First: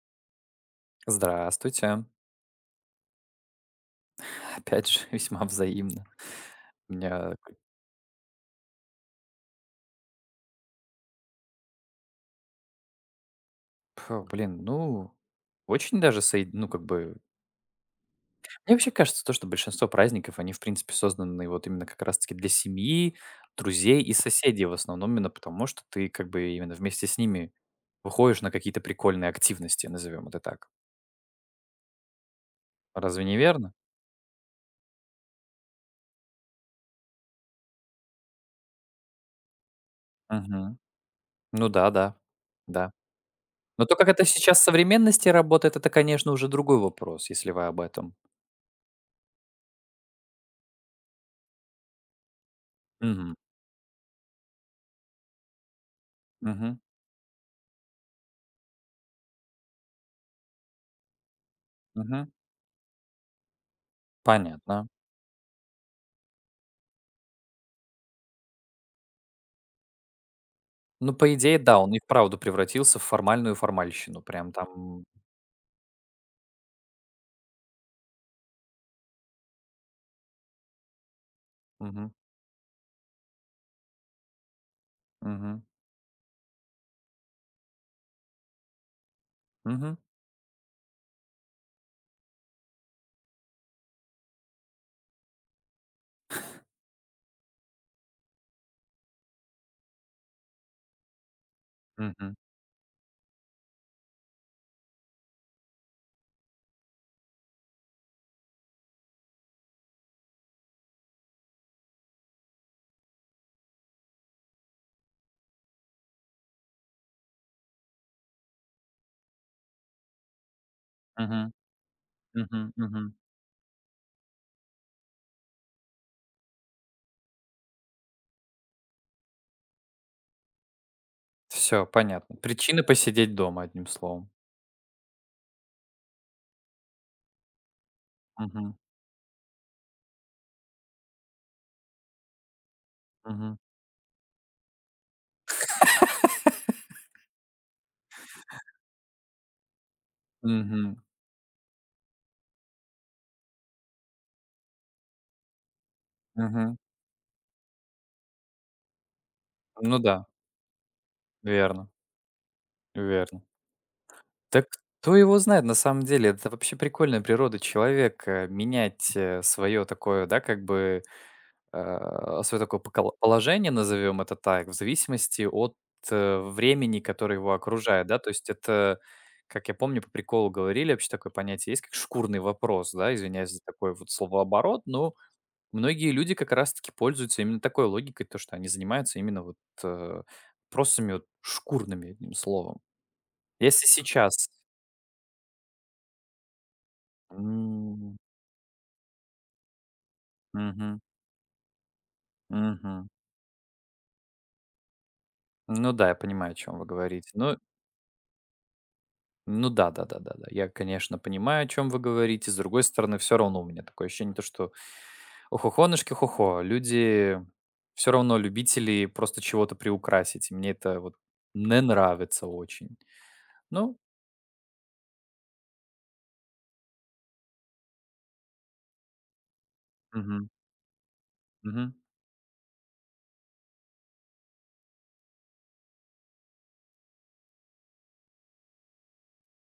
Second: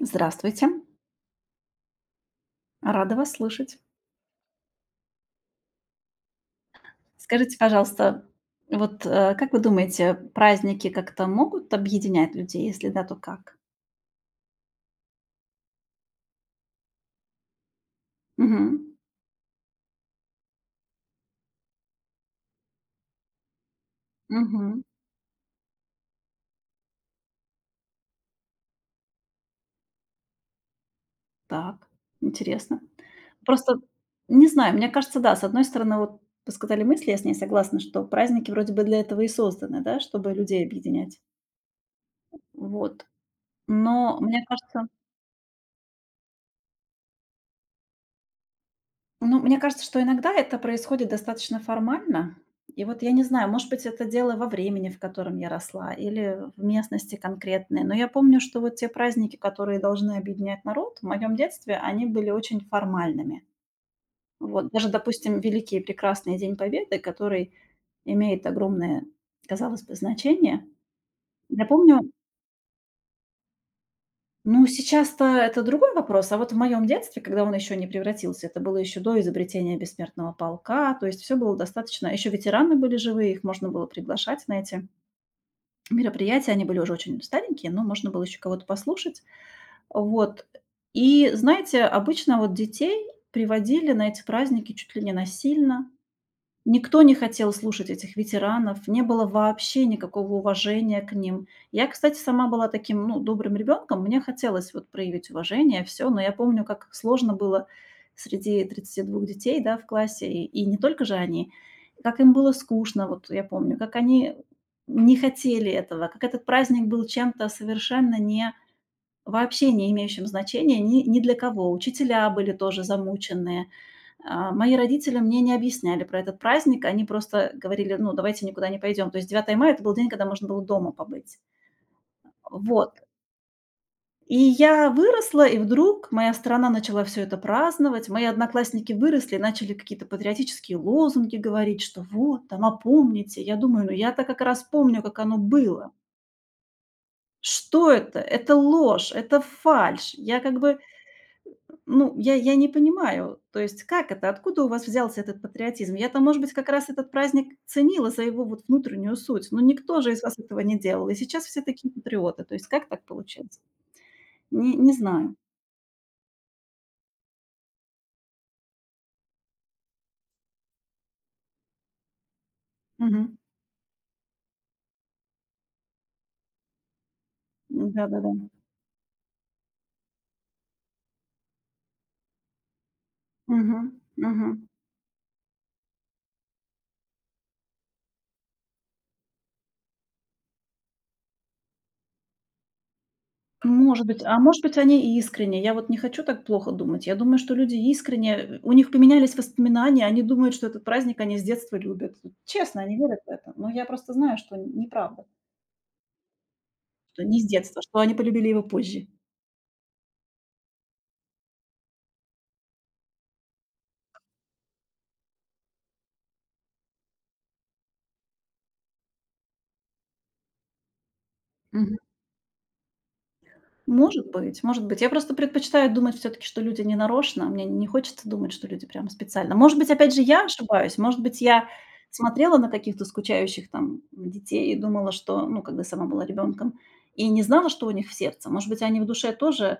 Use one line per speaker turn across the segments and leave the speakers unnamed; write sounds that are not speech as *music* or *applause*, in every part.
Здравствуйте,
Здравствуйте.
рада вас слышать.
Опять же, *laughs* весьма взаимно. У меня,
Скажите, пожалуйста, вот, как вы думаете, праздники как-то могут объединять людей? Если да, то как?
фу, блин, ну, очень даже, ну, как бы... Мне вообще
Мгм.
кажется, то, что большинство праздников, они, в принципе, созданы вот именно как раз-таки для семьи, друзей и соседей в
Мгм.
основном, именно потому, что ты как бы именно вместе с ними выходишь на какие-то прикольные активности, назовем это так.
Так, интересно.
Разве не верно?
Просто не знаю, мне кажется, да, с одной стороны, вот вы сказали мысли, я с ней согласна, что праздники вроде бы для этого и созданы, да, чтобы людей
Мгм.
объединять.
Ну да, да, да.
Вот.
Но то, как
Но
это
мне
сейчас в
кажется
современности работает, это, конечно, уже другой вопрос, если вы об этом.
Ну, мне кажется, что иногда это происходит достаточно формально. И вот я не
Мгм.
знаю, может быть, это дело во времени, в котором я росла, или в
Мгм.
местности конкретной. Но я помню, что вот те праздники, которые должны объединять народ, в моем детстве они
Мгм.
были очень формальными. Вот
Понятно.
даже, допустим, великий и прекрасный День Победы, который имеет огромное, казалось бы, значение.
Ну, по идее,
Я
да, он
помню,
и вправду превратился в формальную формальщину. Прям
Ну,
там.
сейчас-то это другой вопрос. А вот в моем детстве, когда он еще не превратился, это было еще до изобретения бессмертного полка, то есть все было достаточно.
Мгм.
Еще ветераны были живые, их можно было приглашать на эти
Мгм.
мероприятия. Они были уже очень старенькие, но можно было еще кого-то послушать.
Мгм.
Вот. И, знаете, обычно вот детей приводили на эти праздники чуть ли не насильно. Никто не хотел слушать этих ветеранов, не было вообще никакого уважения к ним. Я, кстати,
Мгм.
сама была таким, ну, добрым ребенком, мне хотелось вот проявить уважение, все. Но я помню, как сложно было среди тридцати двух детей, да, в классе, и не только же они, как им было скучно, вот я помню, как они не хотели этого, как этот праздник был чем-то совершенно не вообще не имеющим значения ни для
Мгм.
кого. Учителя были
Мгм.
тоже
Мгм.
замученные. А, мои родители мне не объясняли про этот праздник. Они просто говорили: "Ну, давайте никуда не пойдем". То есть 9 мая — это был день, когда можно было дома побыть.
Всё понятно. Причина
Вот.
посидеть дома, одним словом.
И я выросла, и вдруг моя страна начала все это праздновать. Мои
Мгм.
одноклассники выросли и начали какие-то патриотические лозунги говорить, что вот там, а помните? Я
Мгм.
думаю: "Ну, я-то как раз помню, как оно было". Что это? Это ложь, это фальшь. Я как бы
Мгм.
Ну, я не понимаю, то есть как это, откуда у вас взялся этот патриотизм? Я-то, может быть, как
Мгм.
раз этот праздник ценила за его вот внутреннюю суть, но
Ну
никто же
да,
из вас этого не делал, и сейчас все
верно,
такие патриоты. То есть как так
верно.
получилось?
Так
Не
кто
знаю.
его знает, на самом деле. Это вообще прикольная природа человека — менять, свое такое, да, как бы свое такое поколо
Мгм.
положение, назовем это так, в зависимости от, времени, которое его окружает, да. То
Да-да-да.
есть это, как я помню, по приколу говорили, вообще такое понятие есть, как шкурный вопрос, да, извиняюсь за
Мгм.
такой вот
Мгм.
словооборот, но многие люди как раз-таки пользуются именно такой логикой, то, что они занимаются именно вот, э, вопросами вот шкурными, одним словом. Если
Может быть, а
сейчас
может быть, они и искренне. Я вот не хочу так плохо думать. Я думаю, что люди
М,
искренне, у них поменялись воспоминания, они думают, что этот
мгм,
праздник они с детства любят. Честно, они
мгм.
верят в это, но я просто знаю, что неправда.
Ну да, я понимаю, о чем вы
Что
говорите.
не с
Ну
детства, что они полюбили его позже.
Ну да, да, да, да, да. Я, конечно, понимаю, о чем вы говорите. С другой стороны, все равно у меня такое ощущение, то, что охохонышки хохо. Люди все равно любители просто чего-то приукрасить. И мне это вот не
Мгм.
нравится очень. Ну,
Может быть, может быть. Я просто предпочитаю думать все таки что люди не нарочно. Мне не хочется думать, что люди прямо специально. Может быть, опять же, я
мгм,
ошибаюсь. Может быть, я
мгм,
смотрела на каких-то скучающих там детей и думала, что, ну, когда сама была ребенком, и не знала, что у них в сердце. Может быть, они в душе тоже,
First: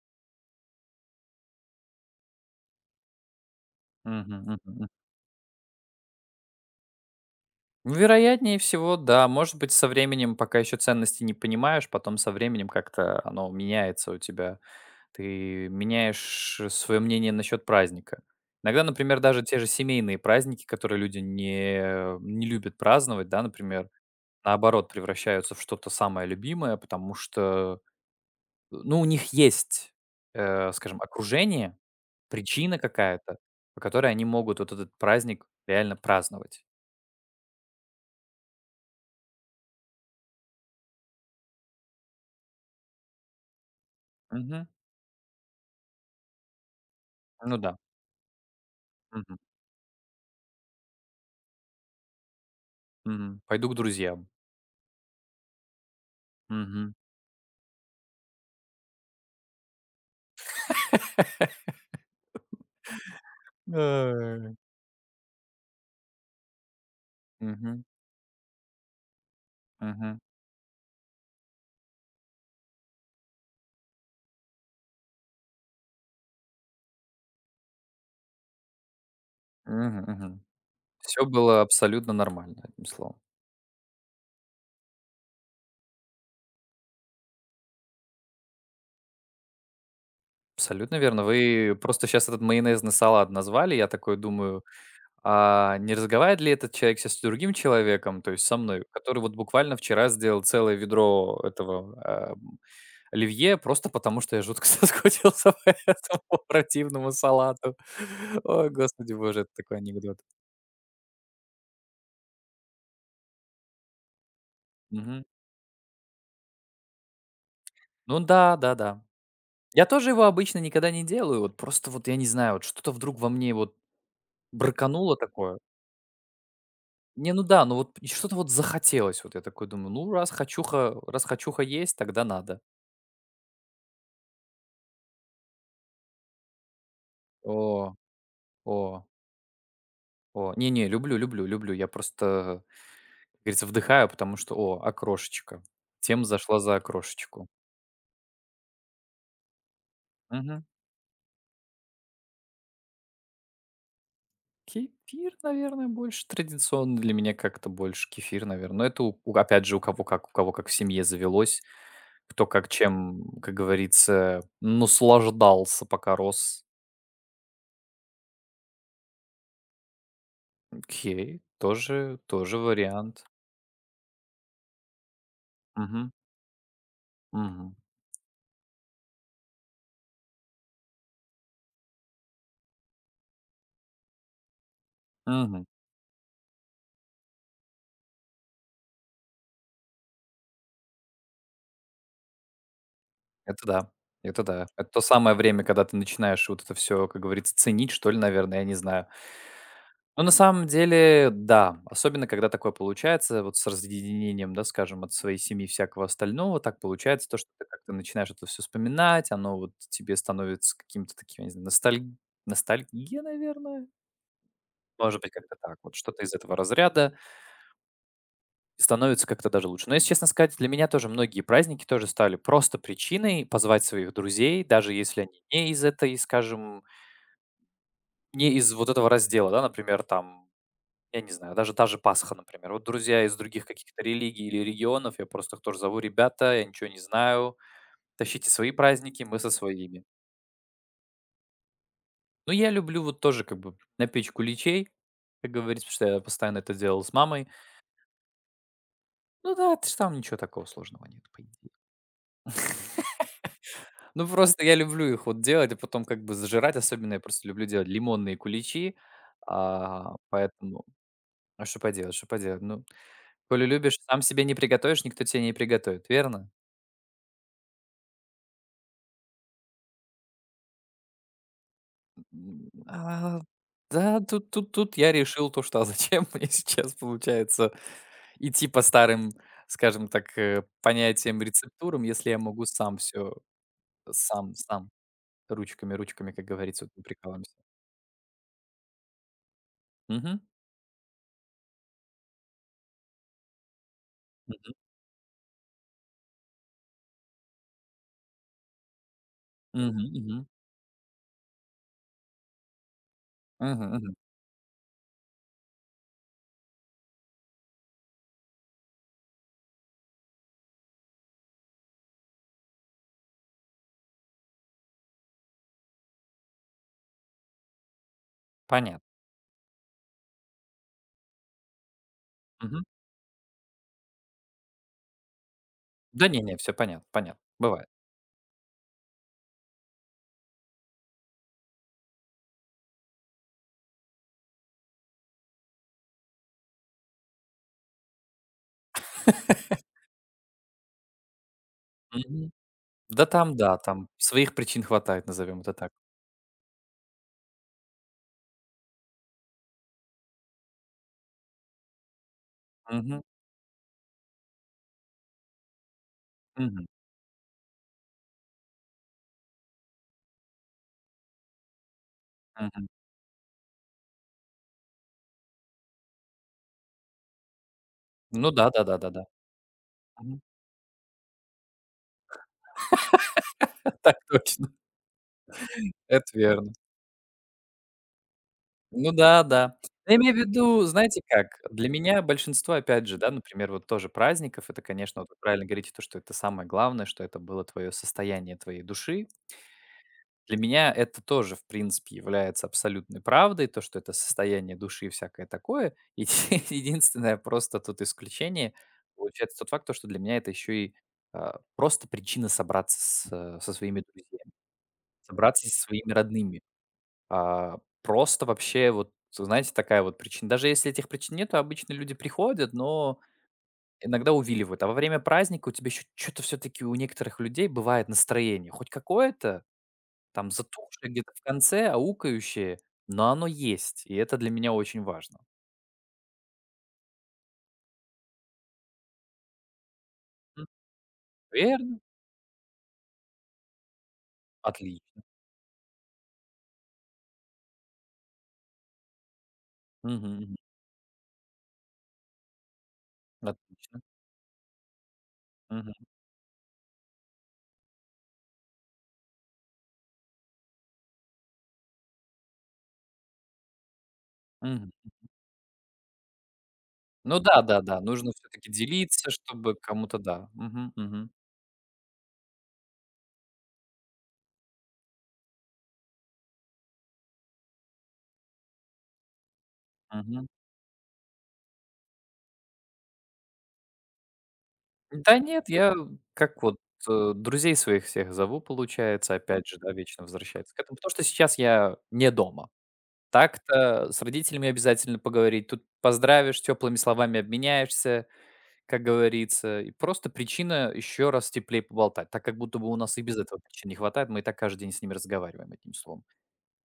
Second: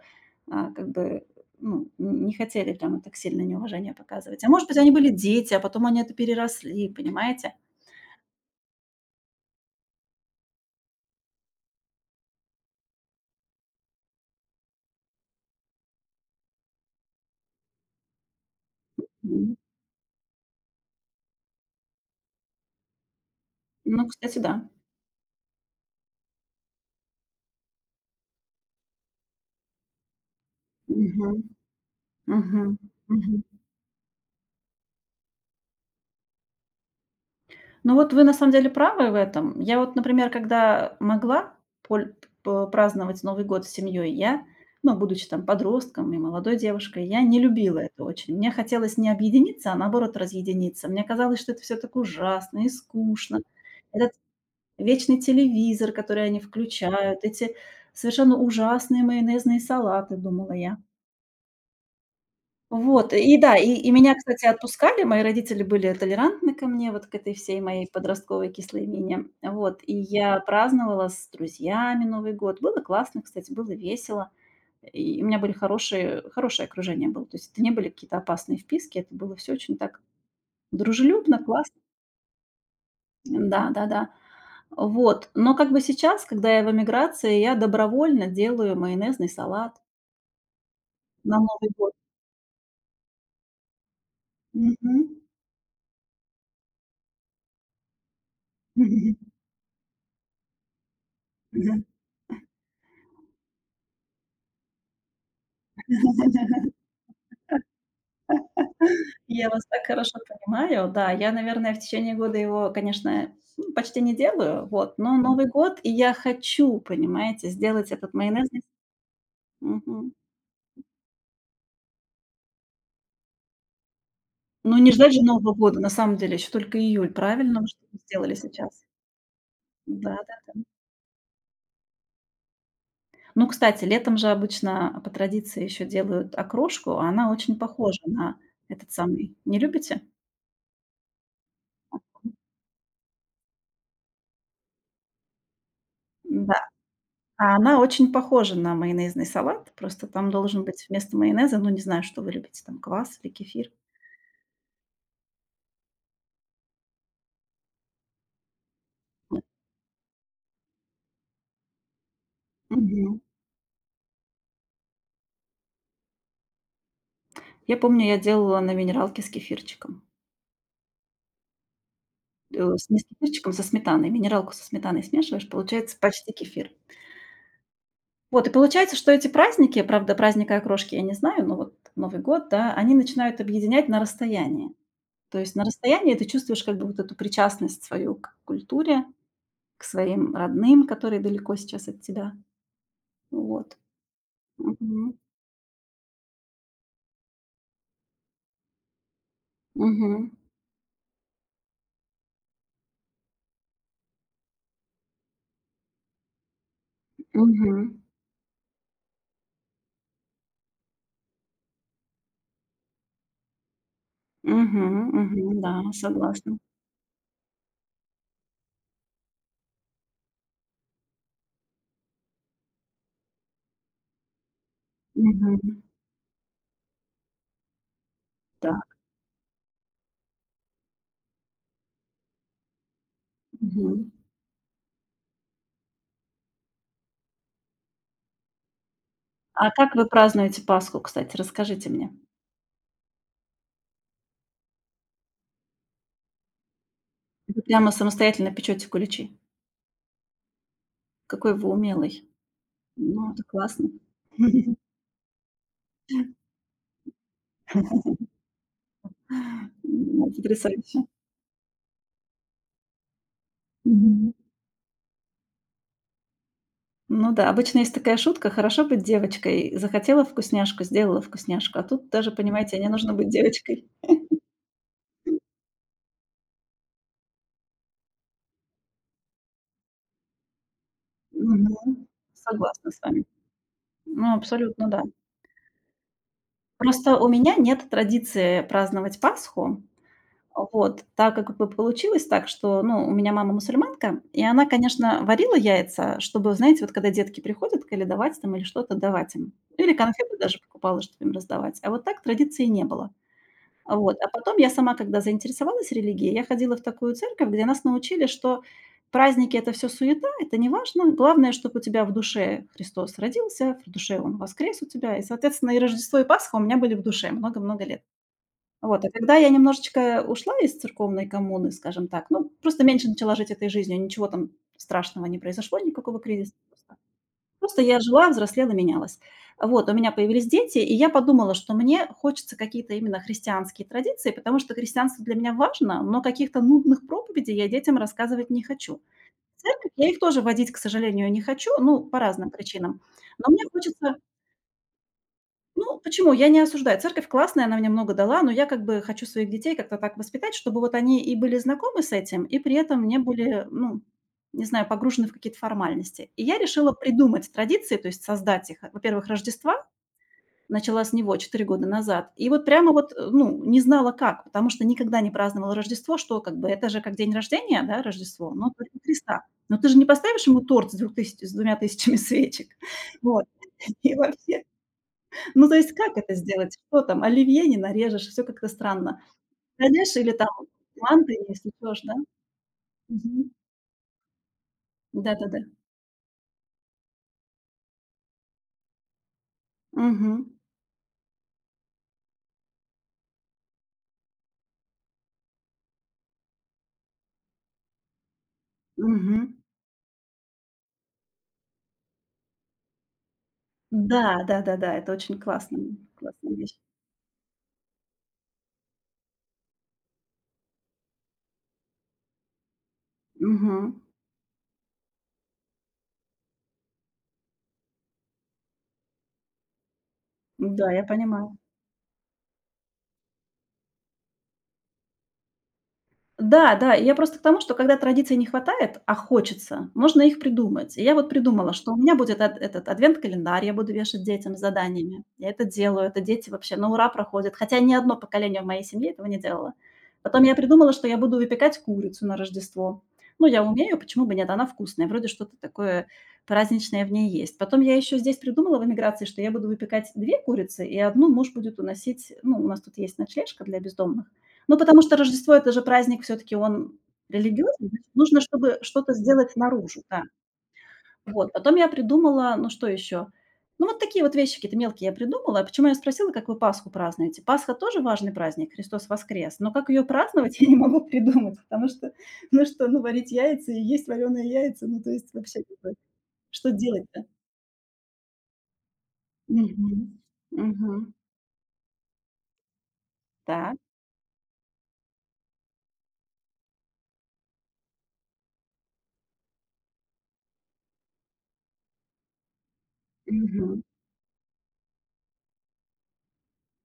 а, как бы, ну, н не хотели прямо так сильно неуважение
мгм,
показывать. А
мгм,
может быть,
мгм.
они были дети, а потом они это переросли, понимаете?
Вероятнее всего, да. Может быть, со временем, пока еще ценности не понимаешь, потом со временем как-то оно меняется у тебя. Ты меняешь свое мнение насчет праздника. Иногда, например, даже
М.
те же семейные праздники, которые люди не любят праздновать, да, например,
Ну, кстати, да.
наоборот, превращаются в что-то самое любимое, потому что, ну, у них есть, скажем,
Мгм.
окружение,
Мгм,
причина
мгм.
какая-то, по которой они могут вот этот праздник реально праздновать.
Ну вот вы на самом деле правы в этом. Я вот, например, когда могла поль п праздновать Новый год с семьей, я,
Мгм.
ну, будучи там подростком и молодой девушкой, я не
Ну да.
любила это очень. Мне хотелось не
Мгм.
объединиться, а наоборот разъединиться. Мне казалось, что это все так ужасно и скучно.
Мгм. Пойду к
Этот
друзьям.
вечный телевизор, который они
Мгм.
включают, эти совершенно ужасные майонезные салаты, думала я. Вот, и да, и меня, кстати,
Э.
отпускали. Мои родители были толерантны ко мне, вот к этой всей
Мгм.
моей подростковой кислой мине. Вот, и
Мгм.
я праздновала с друзьями Новый год. Было классно, кстати, было весело. И у меня были хорошие хорошее окружение было. То есть это не были какие-то опасные вписки, это было все очень так
Мгм. Мгм. Все
дружелюбно,
было
классно.
абсолютно нормально, одним словом.
Да-да-да. Вот, но как бы сейчас, когда я в эмиграции, я добровольно делаю майонезный салат
Абсолютно верно.
на Новый
Вы
год.
просто сейчас этот майонезный салат назвали. Я такой думаю,
Мгм.
а не разговаривает ли этот человек сейчас с другим человеком, то есть со мной, который вот буквально вчера сделал целое ведро этого, оливье просто потому, что я жутко *laughs* соскучился по этому
*laughs*
противному салату. Ой, господи боже,
Я
это
вас
такой
так
анекдот.
хорошо понимаю. Да, я, наверное, в течение года его, конечно, ну, почти не делаю, вот, но
Мгм.
Новый год, и я хочу, понимаете, сделать этот
Ну
майонез.
да, да-да. Я тоже
Мгм.
его обычно никогда не делаю, вот просто вот я не знаю, вот что-то вдруг во мне вот
Ну, не ждать
бракануло
же Нового
такое.
года, на самом деле, еще только июль,
Не, ну
правильно,
да,
вы
ну
что
вот и
сделали
что-то вот
сейчас?
захотелось. Вот я такой думаю, ну
Да-да-да.
раз хочуха есть, тогда надо.
Ну, кстати, летом же обычно по традиции еще делают окрошку, а она очень
О,
похожа на этот
о,
самый. Не любите?
о. Не-не, люблю, люблю, люблю. Я просто, как говорится, вдыхаю, потому что, о, окрошечка. Тема зашла
Да,
за окрошечку.
а она очень похожа на майонезный салат, просто там должен
Мгм.
быть вместо майонеза, ну, не знаю, что вы любите, там квас или кефир.
Кефир, наверное, больше традиционно для меня как-то больше кефир, наверное. Но это опять же у кого как в семье завелось, кто как
Мгм.
чем, как говорится, наслаждался, пока рос.
Я помню, я делала на минералке с кефирчиком.
Окей, тоже
Э, с не с
вариант.
кефирчиком, со сметаной. Минералку со сметаной смешиваешь, получается почти кефир.
Мгм.
Вот и получается, что эти праздники, правда, праздника окрошки я не знаю, но вот Новый год, да, они начинают объединять на расстоянии. То есть на
Мгм.
расстоянии ты чувствуешь как бы вот эту причастность свою к культуре, к своим родным, которые далеко сейчас от тебя.
Это
Вот.
да, это да. Это то
Мгм.
самое время, когда ты начинаешь вот это все, как говорится, ценить, что ли, наверное, я не знаю. Но
Мгм.
на самом деле, да, особенно когда такое получается, вот с разъединением, да, скажем, от своей семьи и всякого остального, так получается то, что ты
Мгм.
как-то начинаешь это все вспоминать, оно вот тебе становится каким-то таким, я не знаю, ностальгия, наверное?
Мгм.
Может быть, как-то
Мгм. Да,
так, вот что-то из
согласна.
этого разряда. Становится как-то даже лучше. Но, если честно сказать, для меня тоже многие праздники тоже стали просто причиной позвать своих друзей, даже если они не
Мгм.
из этой, скажем, не из
Да.
вот этого раздела, да, например, там, я не знаю, даже та же Пасха, например. Вот друзья из других каких-то
Мгм.
религий или регионов, я просто их тоже зову: «Ребята, я ничего не знаю, тащите свои праздники, мы со
А как
своими».
вы празднуете Пасху, кстати? Расскажите мне.
Но я люблю вот тоже как бы напечь куличей, как говорится, потому что я постоянно это делал с мамой.
Вы прямо самостоятельно печёте куличи?
Ну да, это ж там ничего такого сложного нет, по
Какой вы
идее.
умелый. Ну, это классно.
Ну, просто я люблю их вот делать, и потом как бы зажирать. Особенно я просто люблю делать лимонные куличи. А,
Ну,
поэтому,
потрясающе.
а что поделать, что поделать? Ну, коли любишь, сам
Мгм.
себе не приготовишь, никто тебе не приготовит, верно?
Ну да, обычно есть такая шутка: "Хорошо быть девочкой". Захотела вкусняшку — сделала вкусняшку. А тут даже,
М,
понимаете, не нужно быть
а,
девочкой.
да, тут я решил то, что а зачем *laughs* мне сейчас получается идти по старым, скажем так, понятиям, рецептурам,
Мгм.
если я могу
Согласна
сам
с вами.
все,
Ну,
сам,
абсолютно,
сам,
да.
ручками, ручками, как говорится, вот мы
Просто у
прикалываемся.
меня нет традиции праздновать Пасху. Вот, так как бы получилось так, что, ну, у меня мама мусульманка, и она,
Мгм.
конечно, варила яйца, чтобы, знаете, вот когда детки приходят, или давать там, или что-то давать им. Или
Мгм.
конфеты
Мгм.
даже покупала, чтобы им раздавать. А вот так традиции не было.
Мгм.
Вот.
Мгм.
А потом я сама, когда заинтересовалась религией, я ходила в такую церковь, где нас научили, что праздники — это все суета, это не важно. Главное, чтобы у тебя в душе Христос родился, в душе Он воскрес у тебя. И, соответственно, и Рождество, и Пасха у меня были в душе много-много лет. Вот,
Понятно.
а когда я немножечко ушла из церковной коммуны, скажем так, ну, просто
Мгм.
меньше начала жить этой жизнью, ничего там страшного не произошло, никакого
Да не
кризиса.
не, все
Просто
понятно понятно,
просто
бывает.
я жила, взрослела, менялась. Вот, у меня появились дети, и я подумала, что мне хочется какие-то именно христианские традиции, потому что христианство для меня важно, но каких-то нудных проповедей я детям рассказывать не хочу. В
*laughs*
церковь я их тоже водить, к сожалению, не хочу, ну, по разным
Мгм.
причинам. Но мне
Да, там
хочется
своих причин хватает, назовем это так.
ну, почему? Я не осуждаю. Церковь классная, она мне много дала, но я как бы хочу своих детей как-то так воспитать, чтобы вот они и были знакомы с этим, и при этом не
Мгм,
были, ну, не знаю, погружены в какие-то формальности. И я
мгм,
решила придумать традиции, то есть создать их. Во-первых, Рождества начала с него 4 года назад. И вот
мгм.
прямо вот, ну, не знала как, потому что никогда не праздновала Рождество, что как бы это же как день рождения, да,
Ну
Рождество, но
да,
только
да-да-да-да.
Христа. Но ты же не
Мгм.
поставишь ему торт с двумя тысячами свечек. Вот. *laughs*
*laughs*
И
Так
вообще
точно,
ну, то есть как
это
это
верно.
сделать? Что там, оливье не нарежешь, все как-то
Ну
странно.
да, да.
Нарежь
Я
или
имею в
там
виду, знаете
манты,
как,
если
для
тоже, да?
меня большинство, опять же, да,
Мгм.
например, вот тоже праздников — это, конечно, вот вы
Да-да-да.
правильно говорите, то, что это самое главное, что это было твое состояние твоей души.
Мгм.
Для меня это тоже, в принципе, является абсолютной правдой, то, что это состояние души и всякое такое. *laughs* И единственное просто тут исключение
Мгм.
получается тот факт, то, что для меня это еще и, просто причина собраться со своими
Да,
друзьями,
да-да-да, это очень
собраться
классно,
со своими
классная
родными.
вещь.
А, просто вообще вот, знаете, такая вот причина. Даже если этих причин нету, обычно люди приходят, но
Мгм.
иногда увиливают. А во время праздника у тебя еще чё-то все-таки у некоторых людей бывает настроение хоть какое-то, там
Да, я
затухшее где-то в
понимаю.
конце, аукающее, но оно есть, и это для меня очень важно.
Да, да, я просто к тому, что когда традиций не хватает, а хочется, можно их
М,
придумать. И я вот придумала, что у
верно,
меня будет этот адвент-календарь, я буду вешать детям с
отлично.
заданиями. Я это делаю, это дети вообще на ура проходят. Хотя ни одно поколение в моей семье этого не делало.
Мгм,
Потом я
мгм.
придумала, что я буду выпекать курицу на Рождество. Ну, я умею,
Отлично.
почему бы нет, она вкусная. Вроде что-то
Мгм,
такое праздничное в ней есть. Потом я еще здесь придумала в эмиграции, что я буду выпекать две курицы, и одну муж будет уносить. Ну, у нас тут есть ночлежка для бездомных. Ну,
мгм.
потому что Рождество — это же праздник, все-таки он
Ну
религиозный,
да-да-да,
значит,
нужно
нужно,
все таки
чтобы что-то
делиться,
сделать
чтобы
наружу,
кому-то
да.
да. Мгм, мгм,
Вот, потом я придумала, ну, что еще? Ну, вот такие вот вещи какие-то мелкие я придумала. Почему я спросила, как вы Пасху празднуете? Пасха тоже важный праздник, Христос воскрес, но как ее
мгм.
праздновать, *laughs* я не могу придумать, потому что, ну, варить яйца и есть вареные яйца, ну, то есть
Да
вообще
нет,
как бы
я как
что
вот,
делать-то?
друзей своих всех зову, получается, опять же,
Мгм.
да, вечно возвращается к
Мгм.
этому, потому что сейчас я не дома.
Так.
Так-то с родителями обязательно поговорить, тут поздравишь, теплыми словами обменяешься. Как говорится, и просто причина еще раз теплее поболтать. Так как будто бы у нас и без этого
Мгм.
причин не хватает, мы и так каждый день с ними разговариваем, одним словом.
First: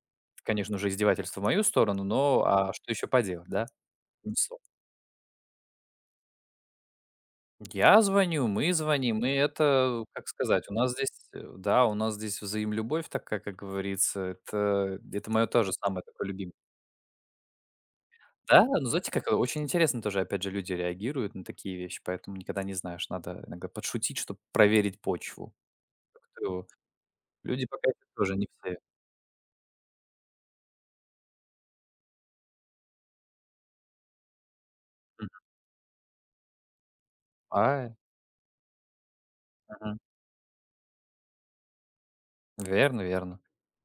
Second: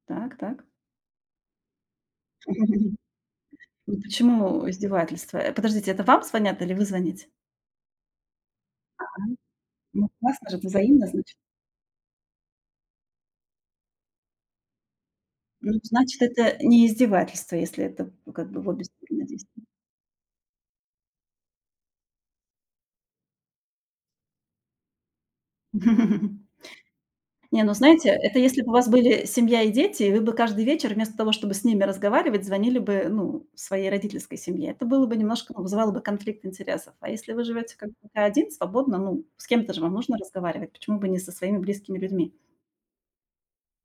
Так
Это,
так.
конечно, уже издевательство в мою сторону, но а что
*laughs*
еще поделать, да?
Ну,
Одним словом.
почему издевательство? Подождите, это вам звонят или вы звоните?
Я звоню, мы звоним, и это,
Ну,
как
классно же,
сказать,
это
у нас
взаимно,
здесь,
значит.
да, у нас здесь взаимлюбовь такая, как говорится, это мое тоже
Ну,
самое
значит,
такое любимое.
это не издевательство, если это, ну, как бы
Да,
в обе
ну знаете,
стороны
как очень
действует.
интересно тоже, опять же, люди реагируют на такие вещи, поэтому никогда не знаешь, надо иногда подшутить, чтобы проверить почву.
*laughs* Не,
Люди
ну,
пока еще
знаете,
тоже
это
не
если бы у
все.
вас были семья и дети, и вы бы каждый вечер вместо того, чтобы с ними разговаривать, звонили бы, ну, своей родительской семье. Это было бы
Мгм.
немножко, ну, вызывало бы конфликт интересов. А если вы живете как
А,
бы один, свободно, ну, с кем-то же вам
мгм.
нужно разговаривать, почему бы не со своими близкими людьми?
Верно, верно.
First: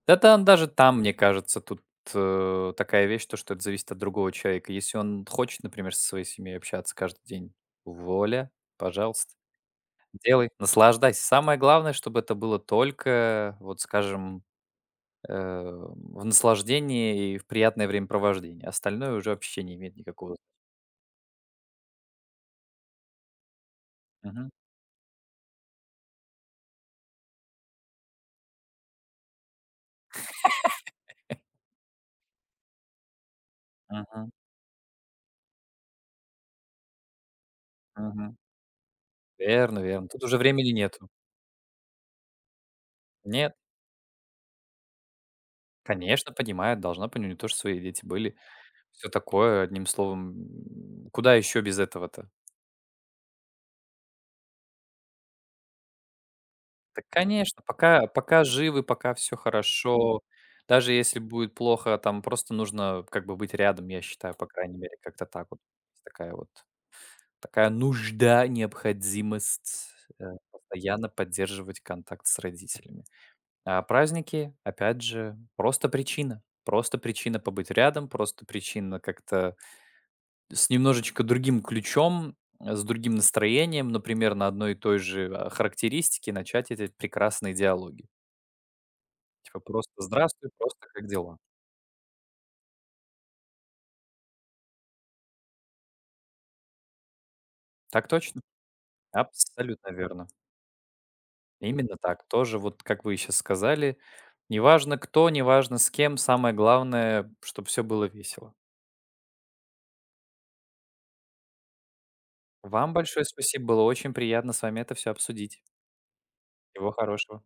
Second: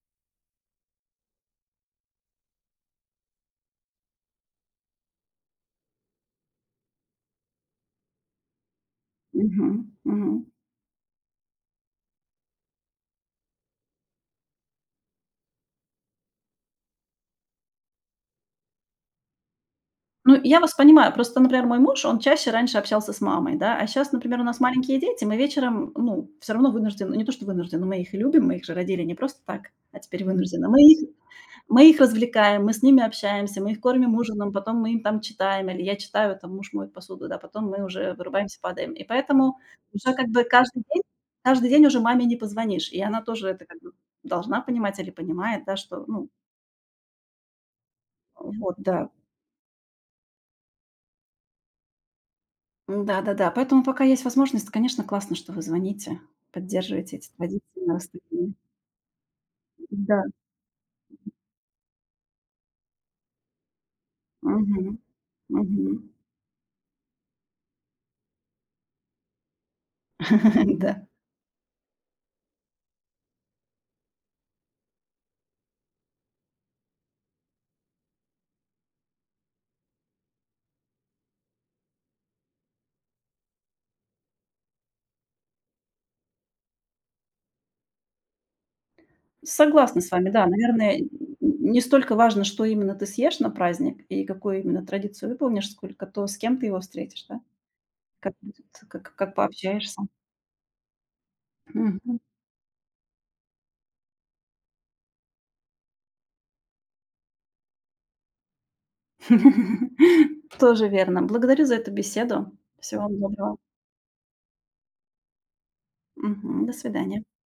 Да там даже там, мне кажется, тут, такая вещь, то, что это зависит от другого человека. Если он хочет, например, со своей семьей общаться каждый день, воля, пожалуйста,
Мгм, мгм.
делай, наслаждайся. Самое главное, чтобы это было только, вот скажем, в наслаждении и в приятное времяпровождение. Остальное уже вообще не имеет никакого.
Ну, я вас понимаю. Просто, например, мой муж, он чаще раньше общался с мамой, да, а сейчас, например, у
Мгм,
нас маленькие дети, мы вечером, ну, все равно вынуждены, ну, не то что вынуждены, мы их и любим, мы их же родили не просто так, а теперь вынуждены. Мы их развлекаем, мы с ними общаемся, мы их кормим
мгм,
ужином, потом мы им там читаем, или я читаю, там муж моет посуду, да, потом мы уже
мгм.
вырубаемся, падаем. И поэтому
Верно, верно.
уже
Тут
как
уже
бы
времени нету.
каждый день уже маме не позвонишь, и она тоже
Нет.
это как бы должна понимать или понимает, да, что, ну,
Конечно, понимает, должна понять, у нее тоже свои дети были.
вот,
Все
да.
такое, одним словом, куда еще без этого-то?
Да-да-да, поэтому пока есть возможность, конечно, классно, что вы звоните,
Так,
поддерживаете эти традиции
конечно,
на
пока
расстоянии.
живы, пока все хорошо,
Да,
даже если будет плохо, там просто нужно как бы быть рядом, я считаю, по крайней
мгм,
мере, как-то так вот.
мгм.
Такая вот такая нужда, необходимость, э,
*laughs* Да,
постоянно поддерживать контакт с родителями. А праздники, опять же, просто причина. Просто причина побыть рядом, просто причина как-то с немножечко другим ключом, с другим настроением, например, на одной и той же, характеристике начать эти прекрасные диалоги. Типа просто:
согласна с вами, да,
«Здравствуй, просто
наверное, н
как дела?»
не столько важно, что именно ты съешь на праздник и какую именно традицию выполнишь, сколько то, с кем ты его встретишь, да,
Так
как
точно,
будет, как
абсолютно
пообщаешься.
верно. Именно
Мгм.
так. Тоже вот, как вы сейчас сказали, неважно кто, неважно с кем, самое главное, чтобы все было весело.
*laughs* Тоже верно. Благодарю за эту беседу.
Вам
Всего вам
большое
доброго.
спасибо, было очень приятно с вами это все обсудить.
Мгм. До
Всего
свидания.
хорошего.